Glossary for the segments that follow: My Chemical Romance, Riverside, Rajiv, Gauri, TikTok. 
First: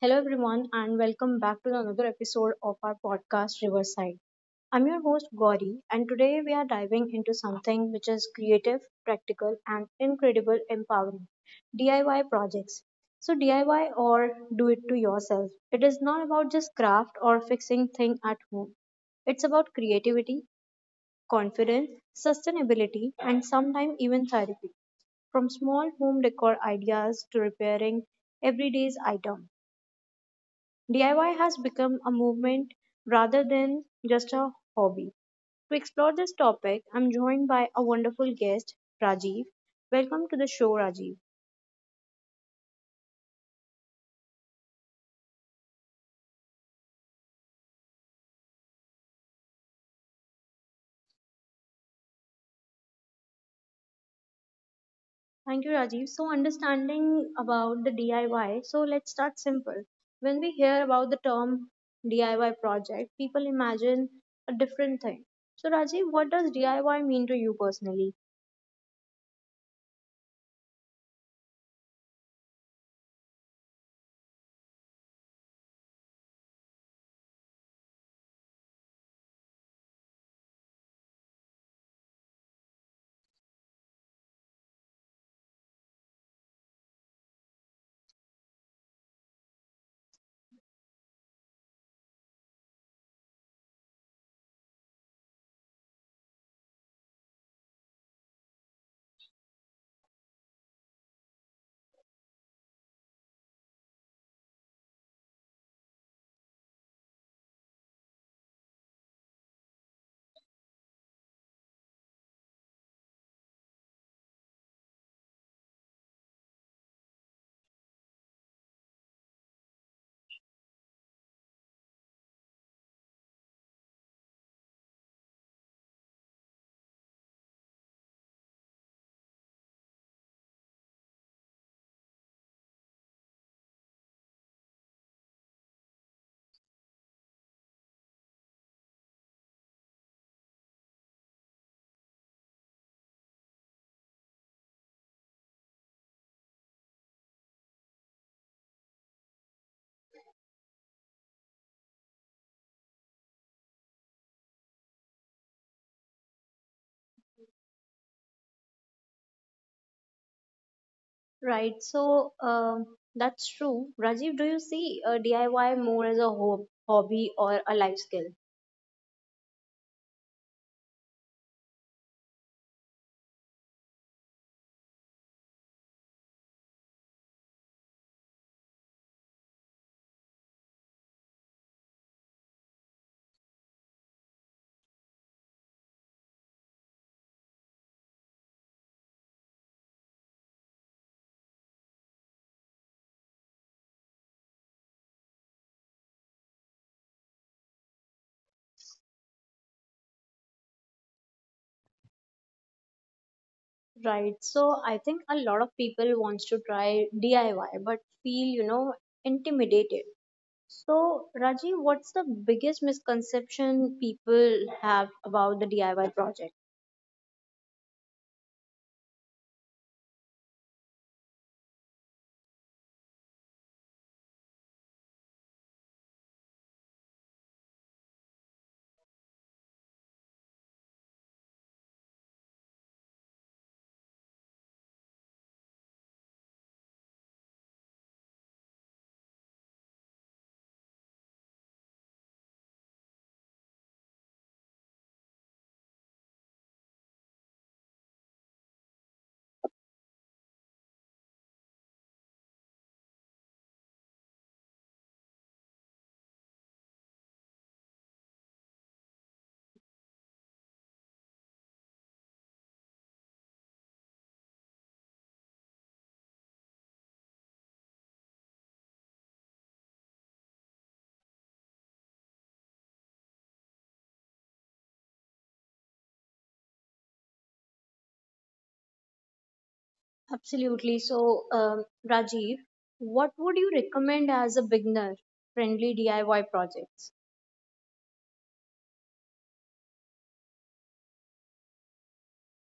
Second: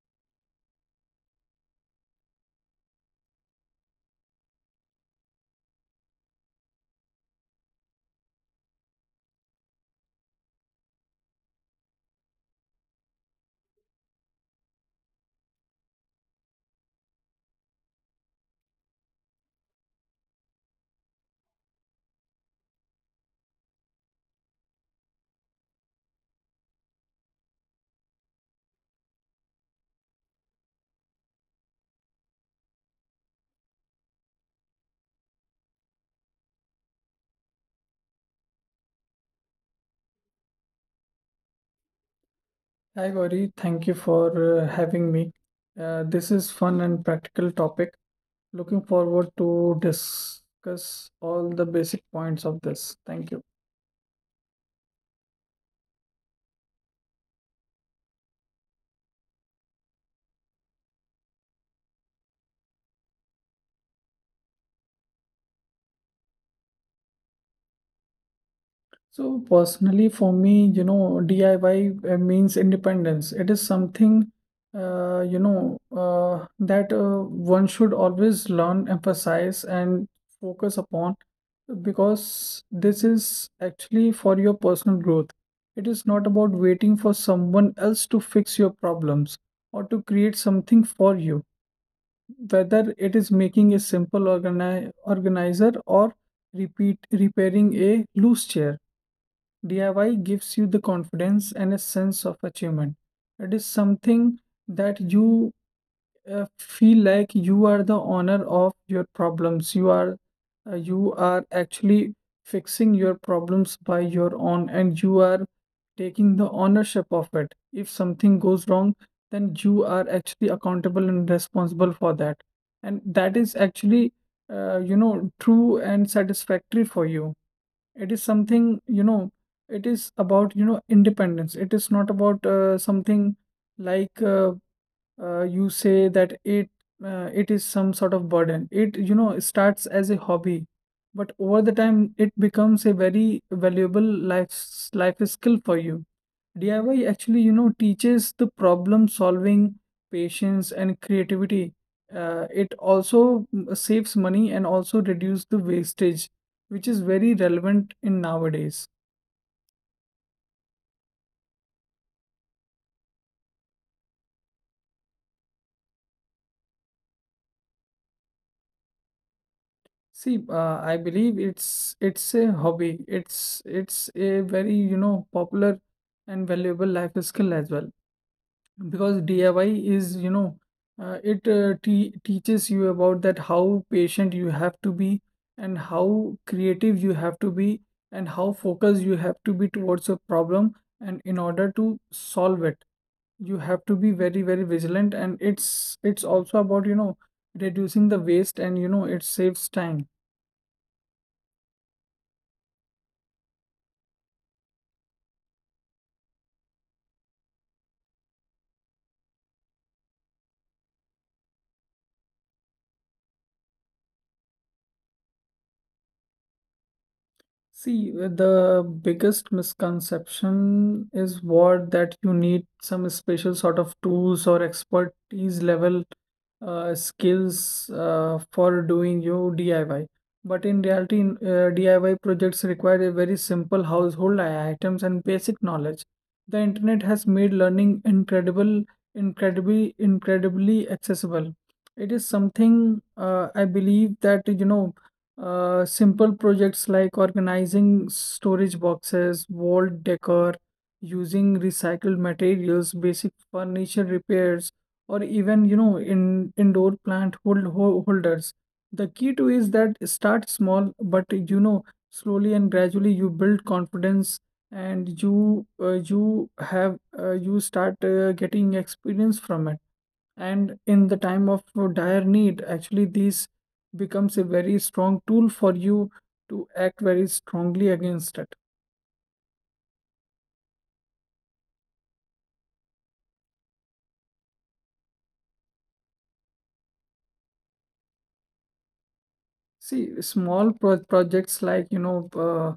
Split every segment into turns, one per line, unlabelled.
Hello, everyone, and welcome back to another episode of our podcast, Riverside. I'm your host, Gauri, and today we are diving into something which is creative, practical, and incredible empowering DIY projects. So, DIY or do it to yourself. It is not about just craft or fixing thing at home, it's about creativity, confidence, sustainability, and sometimes even therapy. From small home decor ideas to repairing everyday's items. DIY has become a movement rather than just a hobby. To explore this topic, I'm joined by a wonderful guest, Rajiv. Welcome to the show, Rajiv.
Hi Gauri, thank you for having me. This is fun and practical topic. Looking forward to discuss all the basic points of this. Thank you.
Thank you, Rajiv. So, understanding about the DIY, so let's start simple. When we hear about the term DIY project, people imagine a different thing. So, Rajiv, what does DIY mean to you personally?
So personally, for me, you know, DIY means independence. It is something, you know, that one should always learn, emphasize, and focus upon because this is actually for your personal growth. It is not about waiting for someone else to fix your problems or to create something for you, whether it is making a simple organizer or repeat repairing a loose chair. DIY gives you the confidence and a sense of achievement. It is something that you feel like you are the owner of your problems. You are actually fixing your problems by your own, and you are taking the ownership of it. If something goes wrong, then you are actually accountable and responsible for that, and that is actually you know true and satisfactory for you. It is something, you know, it is about, you know, independence. It is not about something like you say that it is some sort of burden. It you know starts as a hobby, but over the time it becomes a very valuable life skill for you. DIY actually you know teaches the problem solving, patience and creativity. It also saves money and also reduce the wastage, which is very relevant in nowadays.
Right. So that's true. Rajiv, do you see DIY more as a hobby or a life skill?
See, I believe it's a hobby. It's a very, you know, popular and valuable life skill as well. Because DIY is, you know, it te teaches you about that how patient you have to be, and how creative you have to be, and how focused you have to be towards a problem and in order to solve it. You have to be very very vigilant, and it's also about you know reducing the waste, and you know it saves time.
Right. So I think a lot of people wants to try DIY but feel, you know, intimidated. So Rajiv, what's the biggest misconception people have about the DIY project?
See, the biggest misconception is what that you need some special sort of tools or expertise level skills for doing your DIY. But in reality, in, DIY projects require a very simple household items and basic knowledge. The internet has made learning incredibly accessible. It is something I believe that you know simple projects like organizing storage boxes, wall decor, using recycled materials, basic furniture repairs, or even you know in indoor plant holders. The key to is that start small, but you know slowly and gradually you build confidence, and you you have you start getting experience from it, and in the time of dire need actually these becomes a very strong tool for you to act very strongly against it.
Absolutely. So Rajiv, what would you recommend as a beginner friendly DIY project?
See, small projects like, you know, uh,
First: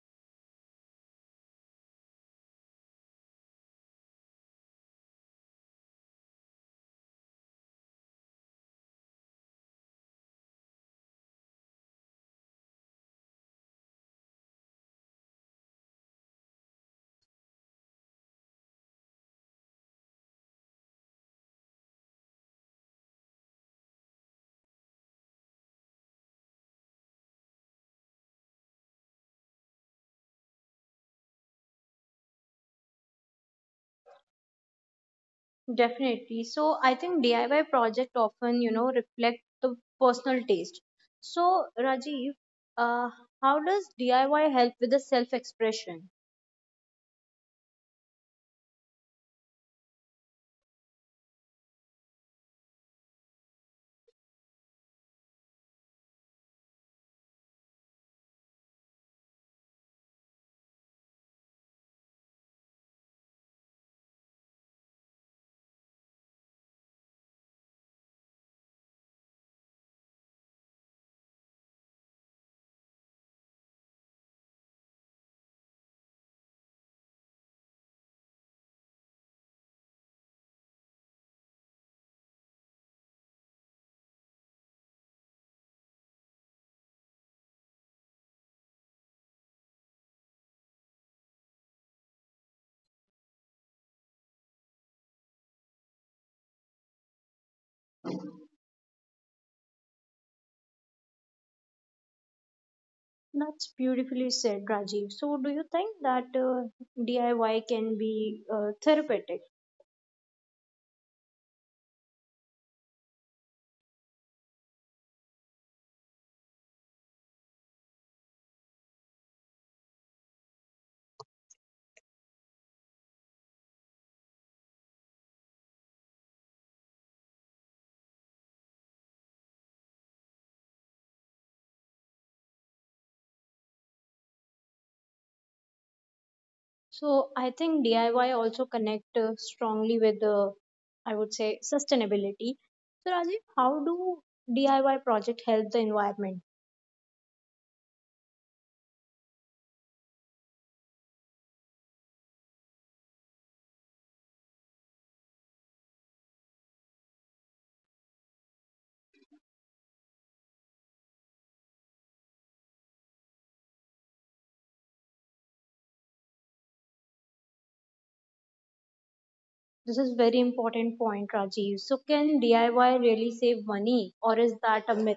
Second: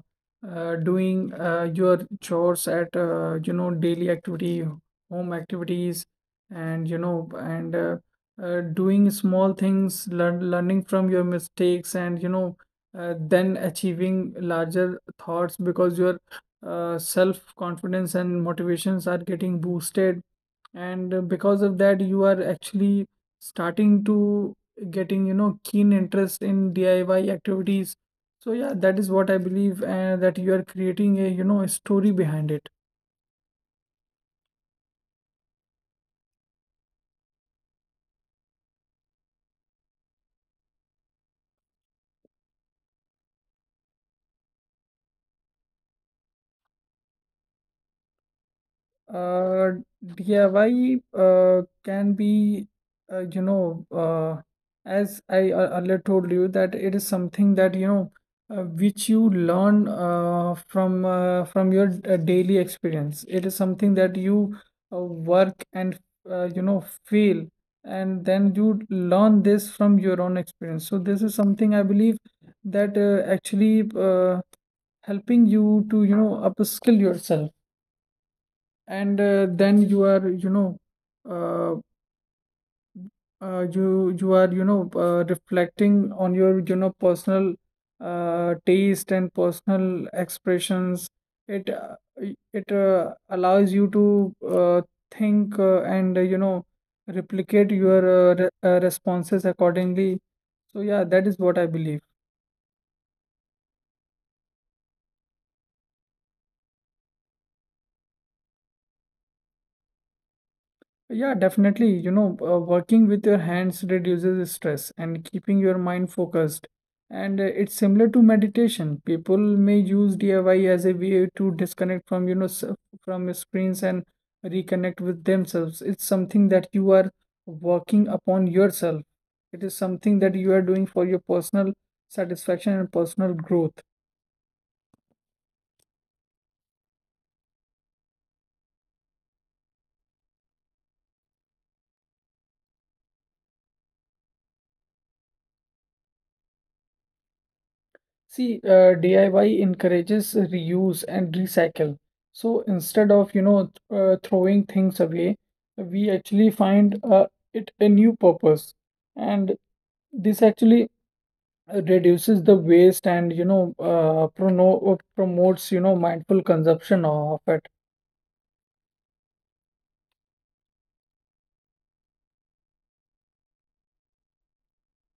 uh, doing your chores at, you know, daily activity, home activities, and, you know, and doing small things, learning from your mistakes, and, you know, then achieving larger thoughts, because your self-confidence and motivations are getting boosted, and because of that you are actually starting to getting you know keen interest in DIY activities. So yeah, that is what I believe, and that you are creating a you know a story behind it.
Definitely. So I think DIY project often, you know, reflect the personal taste. So Rajiv, uh, how does DIY help with the self-expression?
Uh, DIY can be, you know, as I earlier told you, that it is something that, you know, which you learn from from your daily experience. It is something that you work and, you know, fail, and then you learn this from your own experience. So this is something I believe that actually helping you to, you know, upskill yourself, and then you are you know uh, you are you know reflecting on your you know personal taste and personal expressions. It allows you to think and you know replicate your re responses accordingly. So yeah, that is what I believe.
That's beautifully said, Rajiv. So, do you think that DIY can be therapeutic?
Yeah, definitely. You know, working with your hands reduces stress and keeping your mind focused. And it's similar to meditation. People may use DIY as a way to disconnect from, you know, from screens and reconnect with themselves. It's something that you are working upon yourself. It is something that you are doing for your personal satisfaction and personal growth.
So I think DIY also connect strongly with the, I would say, sustainability. So, Rajiv, how do DIY project help the environment?
See, DIY encourages reuse and recycle. So instead of, you know, throwing things away, we actually find it a new purpose. And this actually reduces the waste and, you know, prono promotes, you know, mindful consumption of it.
This is very important point, Rajiv. So can DIY really save money, or is that a myth?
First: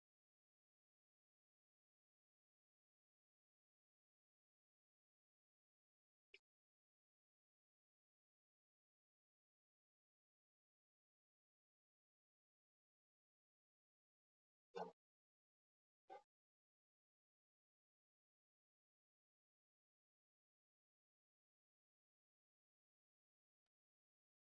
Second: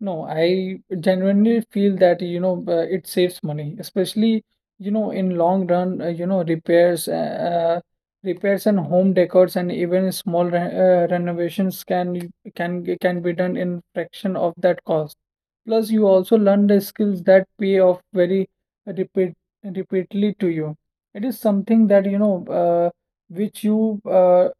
No, I genuinely feel that, you know, it saves money, especially, you know, in long run, you know, repairs and home decors and even small re renovations can be done in fraction of that cost. Plus, you also learn the skills that pay off very repeat repeatedly to you. It is something that, you know, which you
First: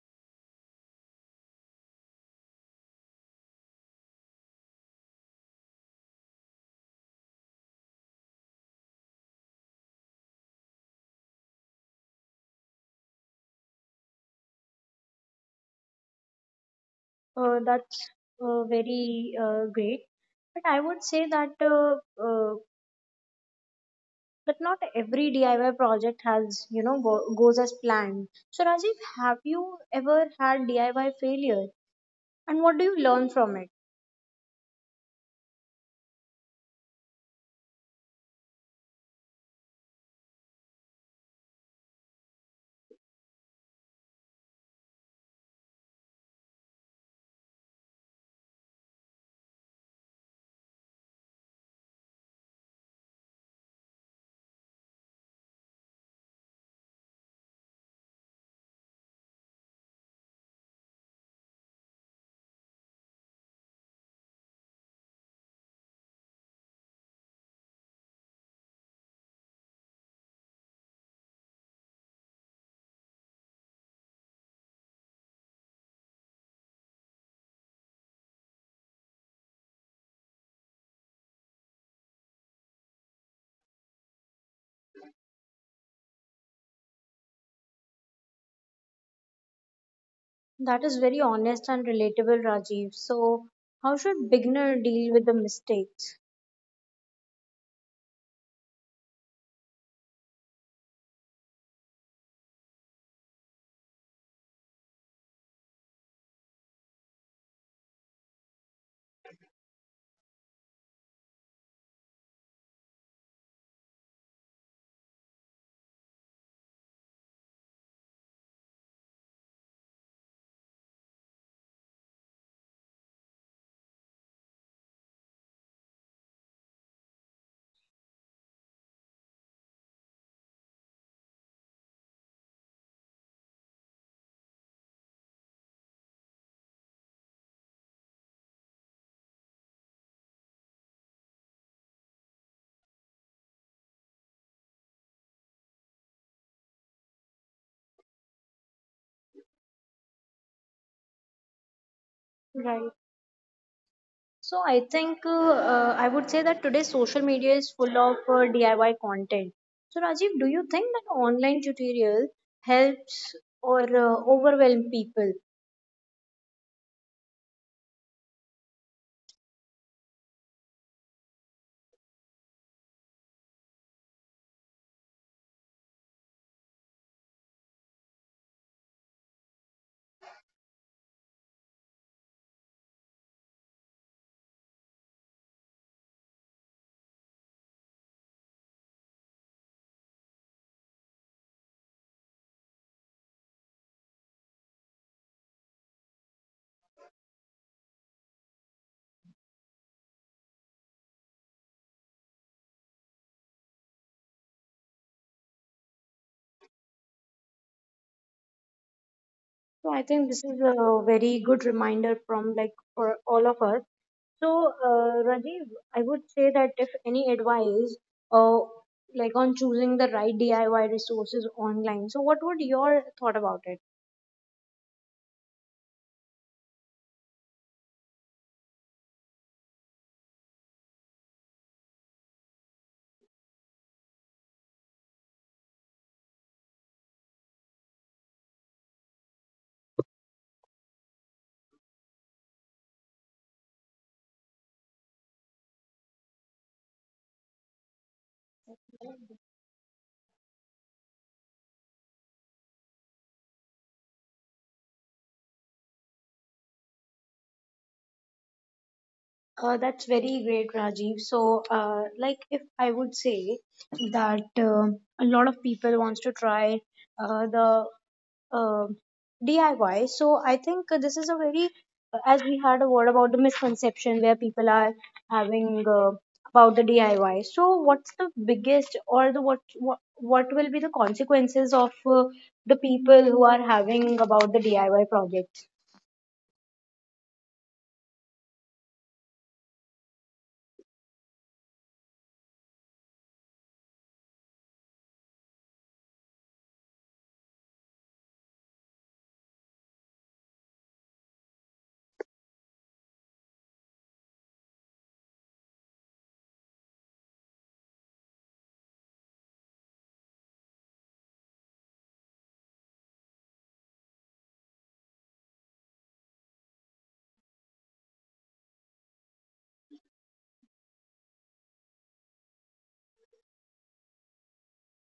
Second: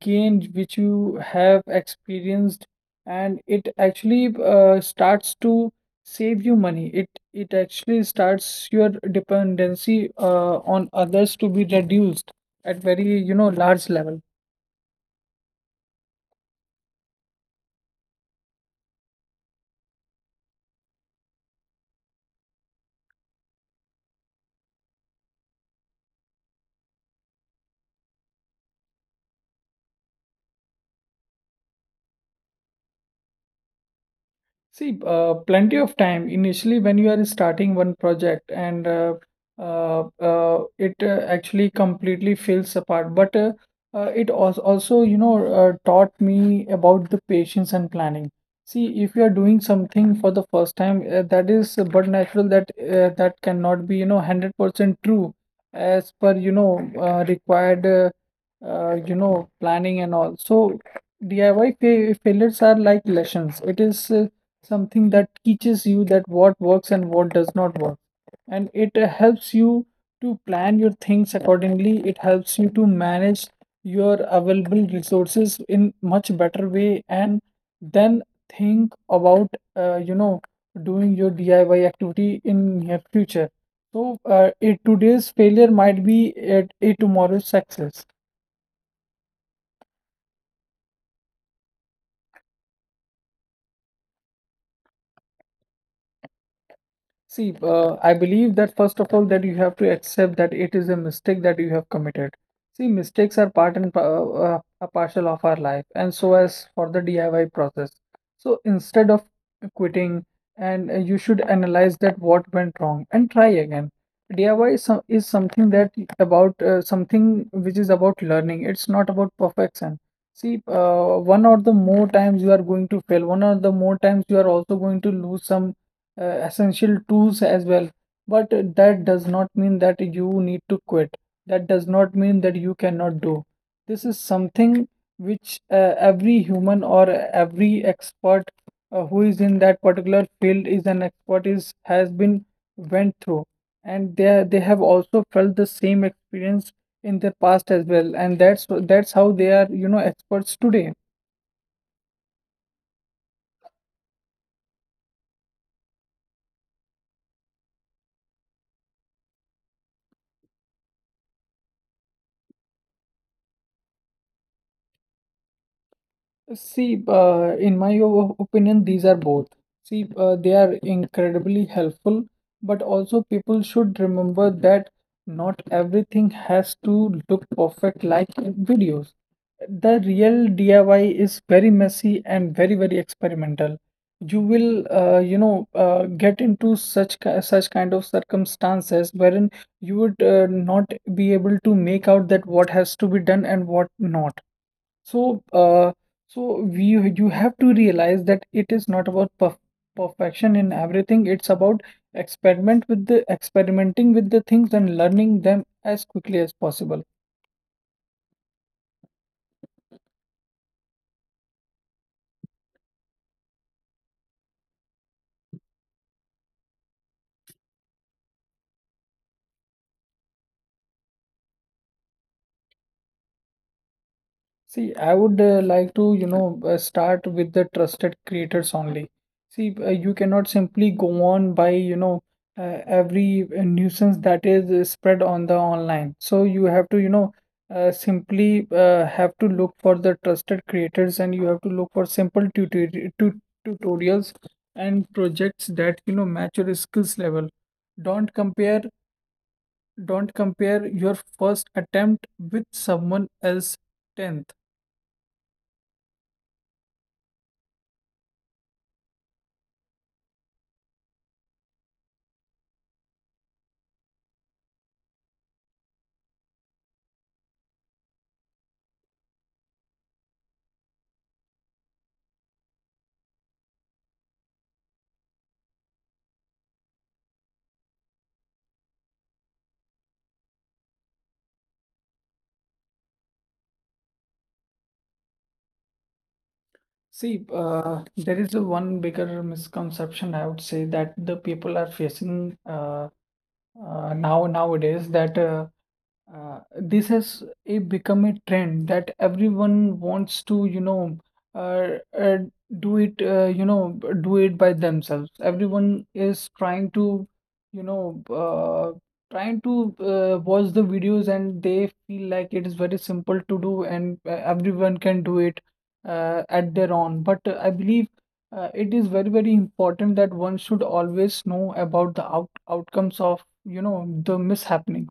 gain, which you have experienced, and it actually starts to save you money. It actually starts your dependency on others to be reduced at very you know large level.
That's very great. But I would say that uh, that not every DIY project has you know goes as planned. So Rajiv, have you ever had DIY failure, and what do you learn from it?
See, plenty of time initially when you are starting one project and it actually completely falls apart. But it also, you know, taught me about the patience and planning. See, if you are doing something for the first time, that is but natural that that cannot be, you know, 100% true as per, you know, required, you know, planning and all. So DIY fa failures are like lessons. It is something that teaches you that what works and what does not work, and it helps you to plan your things accordingly. It helps you to manage your available resources in much better way, and then think about you know doing your DIY activity in near future. So a today's failure might be a tomorrow's success.
That is very honest and relatable, Rajiv. So how should beginner deal with the mistakes?
See, I believe that first of all, that you have to accept that it is a mistake that you have committed. See, mistakes are a partial of our life, and so as for the DIY process. So instead of quitting, and you should analyze that what went wrong and try again. DIY is, is something that about something which is about learning. It's not about perfection. See, one or the more times you are going to fail, one or the more times you are also going to lose some essential tools as well. But that does not mean that you need to quit. That does not mean that you cannot do. This is something which every human or every expert who is in that particular field is an expert is has been went through, and they have also felt the same experience in their past as well, and that's how they are you know experts today.
Right. So I think I would say that today social media is full of DIY content. So Rajiv, do you think that online tutorial helps or overwhelm people?
See, in my opinion, these are both. See, they are incredibly helpful, but also people should remember that not everything has to look perfect like in videos. The real DIY is very messy and very, very experimental. You will, you know, get into such such kind of circumstances wherein you would not be able to make out that what has to be done and what not. So, so we you have to realize that it is not about perfection in everything. It's about experimenting with the things and learning them as quickly as possible.
So I think this is a very good reminder from like for all of us. So Rajiv, I would say that if any advice uh, like on choosing the right DIY resources online, so what would your thought about it?
See, I would like to, you know, start with the trusted creators only. See, you cannot simply go on by, you know, every nuisance that is spread on the online. So you have to, you know, simply have to look for the trusted creators, and you have to look for simple tutorials and projects that, you know, match your skills level. Don't compare, don't compare your first attempt with someone else 10th.
That's very great, Rajiv. So, like, if I would say that a lot of people wants to try the uh, DIY, so I think this is a very, as we had a word about the misconception where people are having about the DIY. So, what's the biggest or the what will be the consequences of uh, the people who are having about the DIY projects?
See, there is a one bigger misconception I would say that the people are facing now nowadays that this has a become a trend that everyone wants to, you know, uh, uh, do it, you know, do it by themselves. Everyone is trying to, you know, trying to watch the videos, and they feel like it is very simple to do, and everyone can do it at their own. But I believe it is very, very important that one should always know about the outcomes of, the mishappening.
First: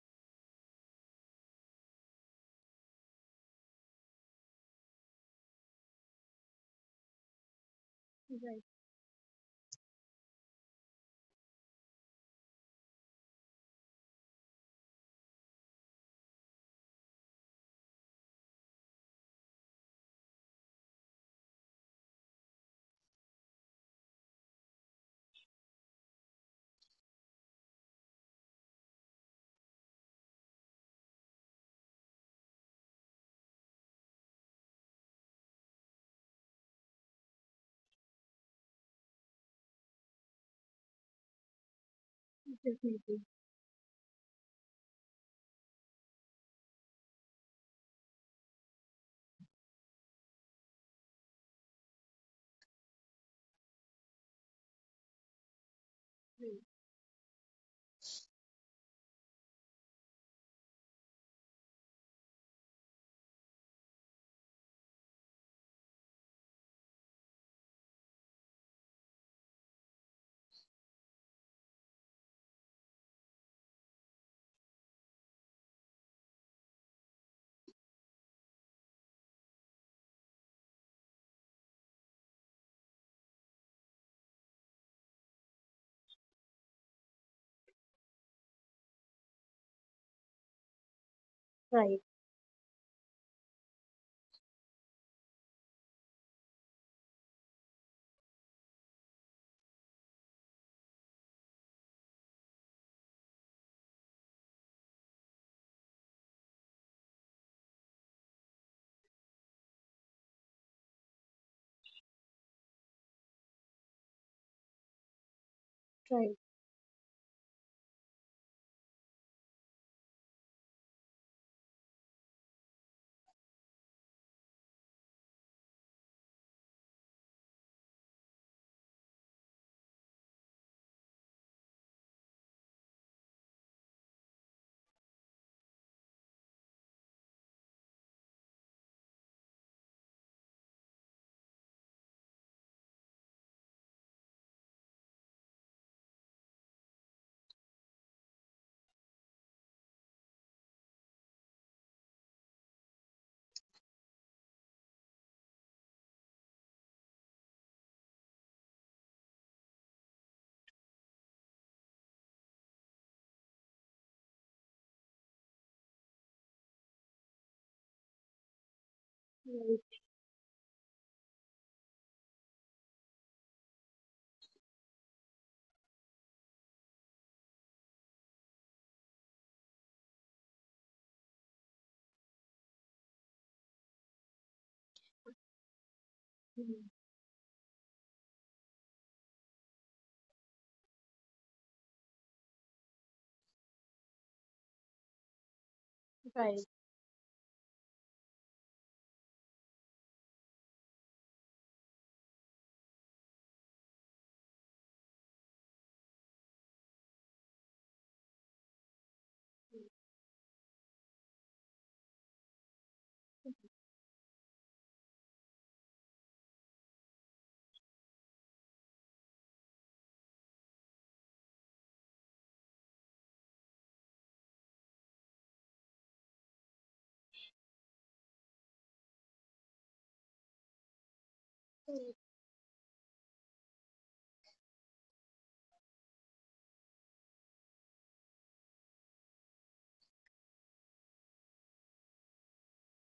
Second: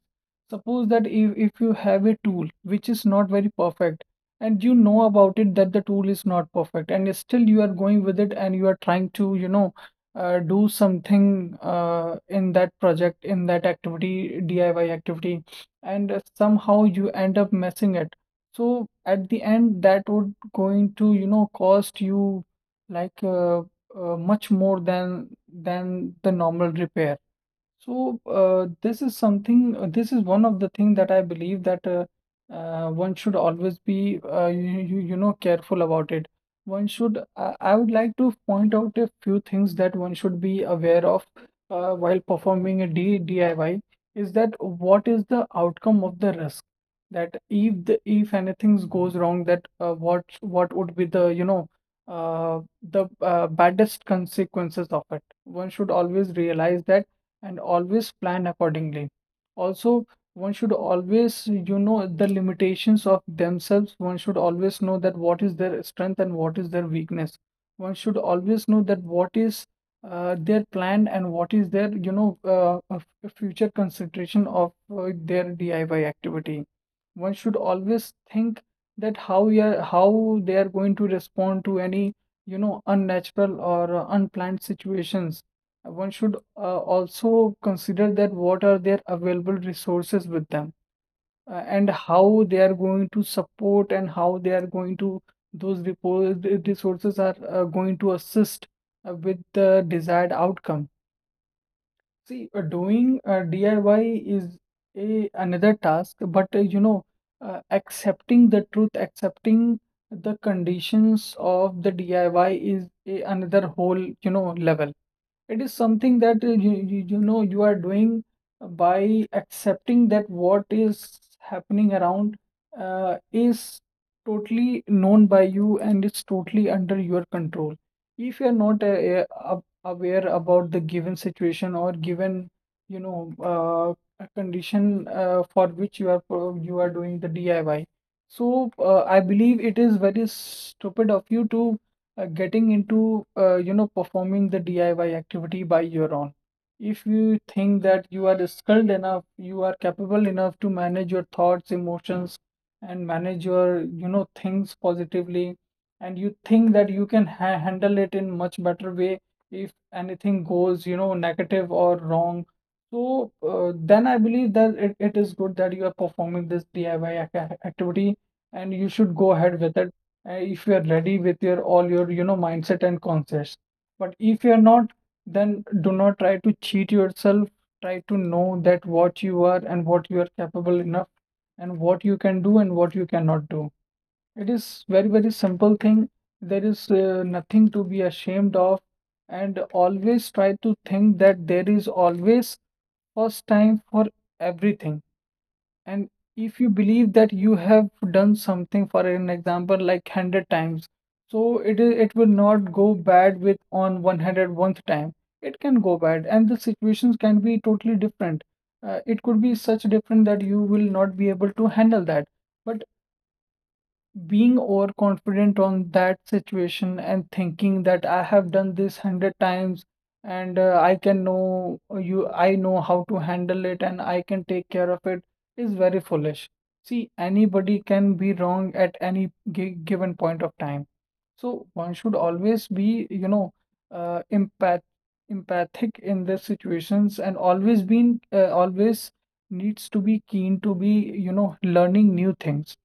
Suppose that if you have a tool which is not very perfect, and you know about it that the tool is not perfect and still you are going with it and
Right,
you are trying to, do something in that project, in that activity, DIY activity, and somehow you end up messing it. So at the end, that would going to, cost you like much more than the normal repair. So this is something. This is one of the thing that I believe that one should always be careful about it. One should. I would like to point out a few things that one should be aware of while performing a D
definitely.
DIY. Is that what is the outcome of the risk? That if anything goes wrong, that what would be the baddest consequences of it? One should always realize that and always plan accordingly. Also, one should always, you know, the limitations of themselves. One should always know that what is their strength and what is their weakness. One should always know that what is their plan and what is their, future consideration of their DIY activity. One should always think that how they are going to respond to any, unnatural or unplanned situations. One should also consider that what are their available resources with them, and
Right,
how they are going to support and how they are going to the resources are going to assist with the desired outcome. See, doing DIY is a another task, but accepting the truth, accepting the conditions of the DIY is another whole, you know, level. It is something
right.
that you are doing by accepting that what is happening around is totally known by you and it's totally under your control. If you're not uh, aware about the given situation or given, a condition for which you are you are doing the DIY, so I believe it is very stupid of you to getting into you know performing the DIY activity by your own. If you think that you are skilled enough, you are capable enough to manage your thoughts, emotions, and manage your you know things positively, and you think that you can ha handle it in much better way if anything goes you know negative or wrong. So then I believe that it is good that you are performing this DIY activity and you should go ahead with it if you are ready with your all your you know mindset and concepts, but if you are not, then do not try to cheat yourself. Try to know that what you are and what you are capable enough and what you can do and what you cannot do. It is very very simple thing. There is nothing to be ashamed of, and always try to think that there is always first time for everything. And
Right.
if you believe that you have done something, for an example, like 100 times, so it is it will not go bad with on 101st time. It can go bad, and the situations can be totally different. It could be such different that you will not be able to handle that. But being overconfident on that situation and thinking that I have done this hundred times and I can I know how to handle it and I can take care of it is very foolish. See, anybody can be wrong at any given point of time. So one should always be, you know, uh, empath empathic in the situations and always been always needs to be keen to be, you know, learning new things.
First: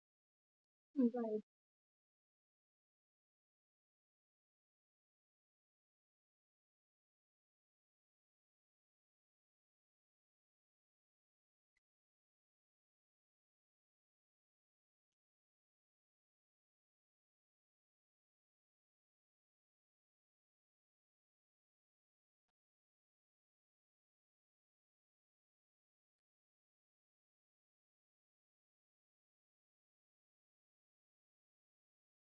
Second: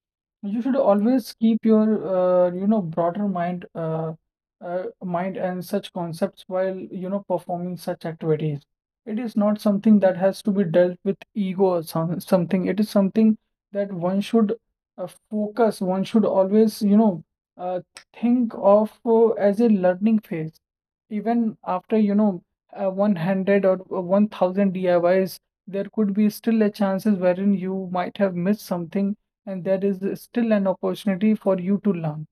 You should always
Right,
keep your, you know, broader mind, mind and such concepts while, you know, performing such activities. It is not something that has to be dealt with ego or something. It is something that one should focus. One should always, uh, think of as a learning phase. Even after, 100 or 1000 DIYs, there could be still a chances wherein you might have missed something, and there is still an opportunity for you to learn.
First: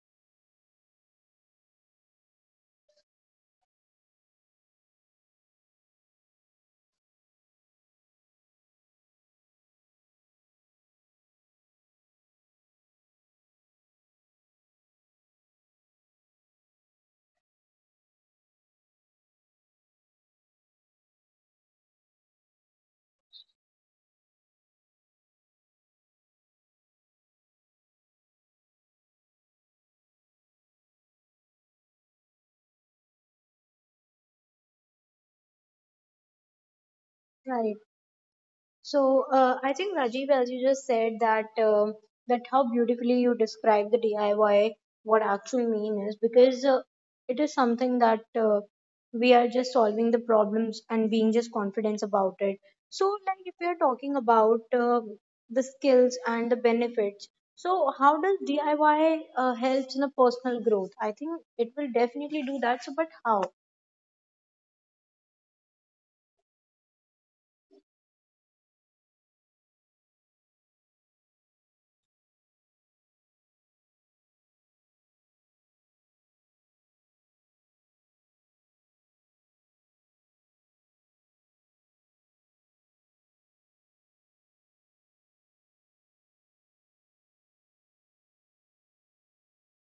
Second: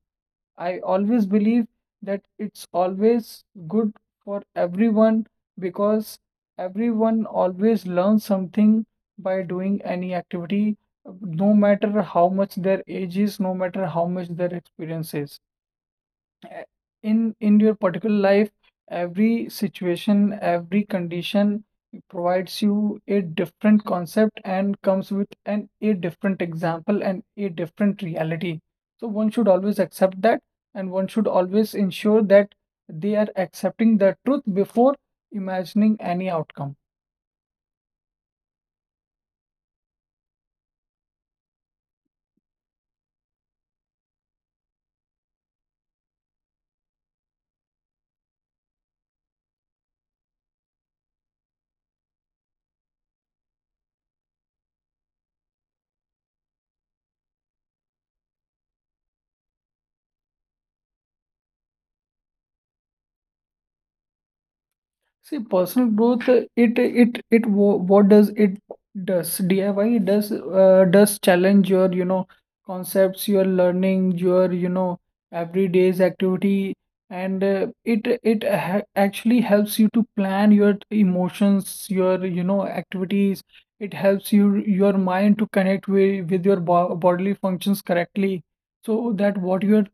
I always believe that it's always good for everyone, because everyone always learns something by doing any activity, no matter how much their age is, no matter how much their experience is uh, in your particular life. Every situation, every condition provides you a different concept and comes with an a different example and a different reality. So one should always accept that, and one should always ensure that they are accepting the truth before imagining any outcome.
right. So I think Rajiv, as you just said, that that how beautifully you describe the DIY, what actually mean is because it is something that we are just solving the problems and being just confident about it. So, like if we are talking about the skills and the benefits, so how does DIY helps in the personal growth? I think it will definitely do that. So, but how?
See, personal growth, what does it does DIY does challenge your you know concepts, your learning, your you know everyday's activity, and it it ha actually helps you to plan your emotions, your you know activities. It helps you your mind to connect with your bo bodily functions correctly, so that what you're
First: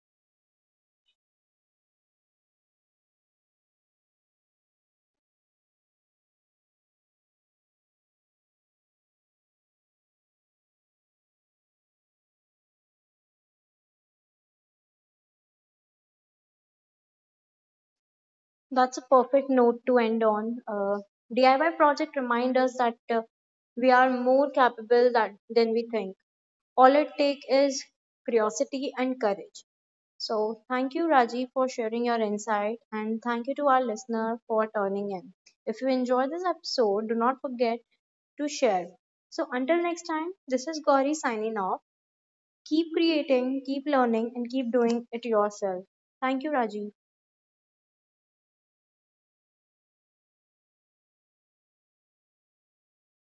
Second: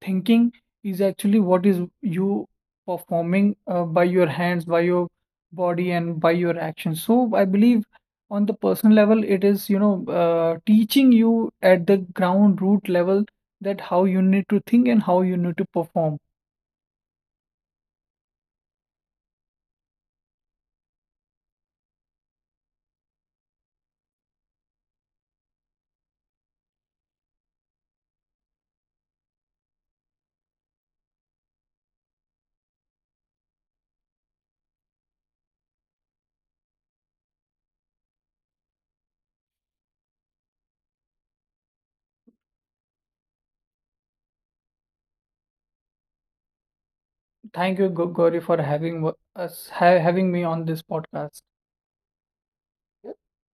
thinking is actually what is you performing by your hands, by your body, and by your actions. So I believe on the personal level, it is, teaching you at the ground root level that how you need to think and how you need to perform.
That's a perfect note to end on. DIY project remind us that we are more capable that, than we think. All it takes is curiosity and courage. So, thank you, Rajiv, for sharing your insight, and thank you to our listener for turning in. If you enjoyed this episode, do not forget to share. So, until next time, this is Gauri signing off. Keep creating, keep learning, and keep doing it yourself. Thank you, Rajiv.
Thank you, Gauri, for having wo- us, ha having me on this podcast.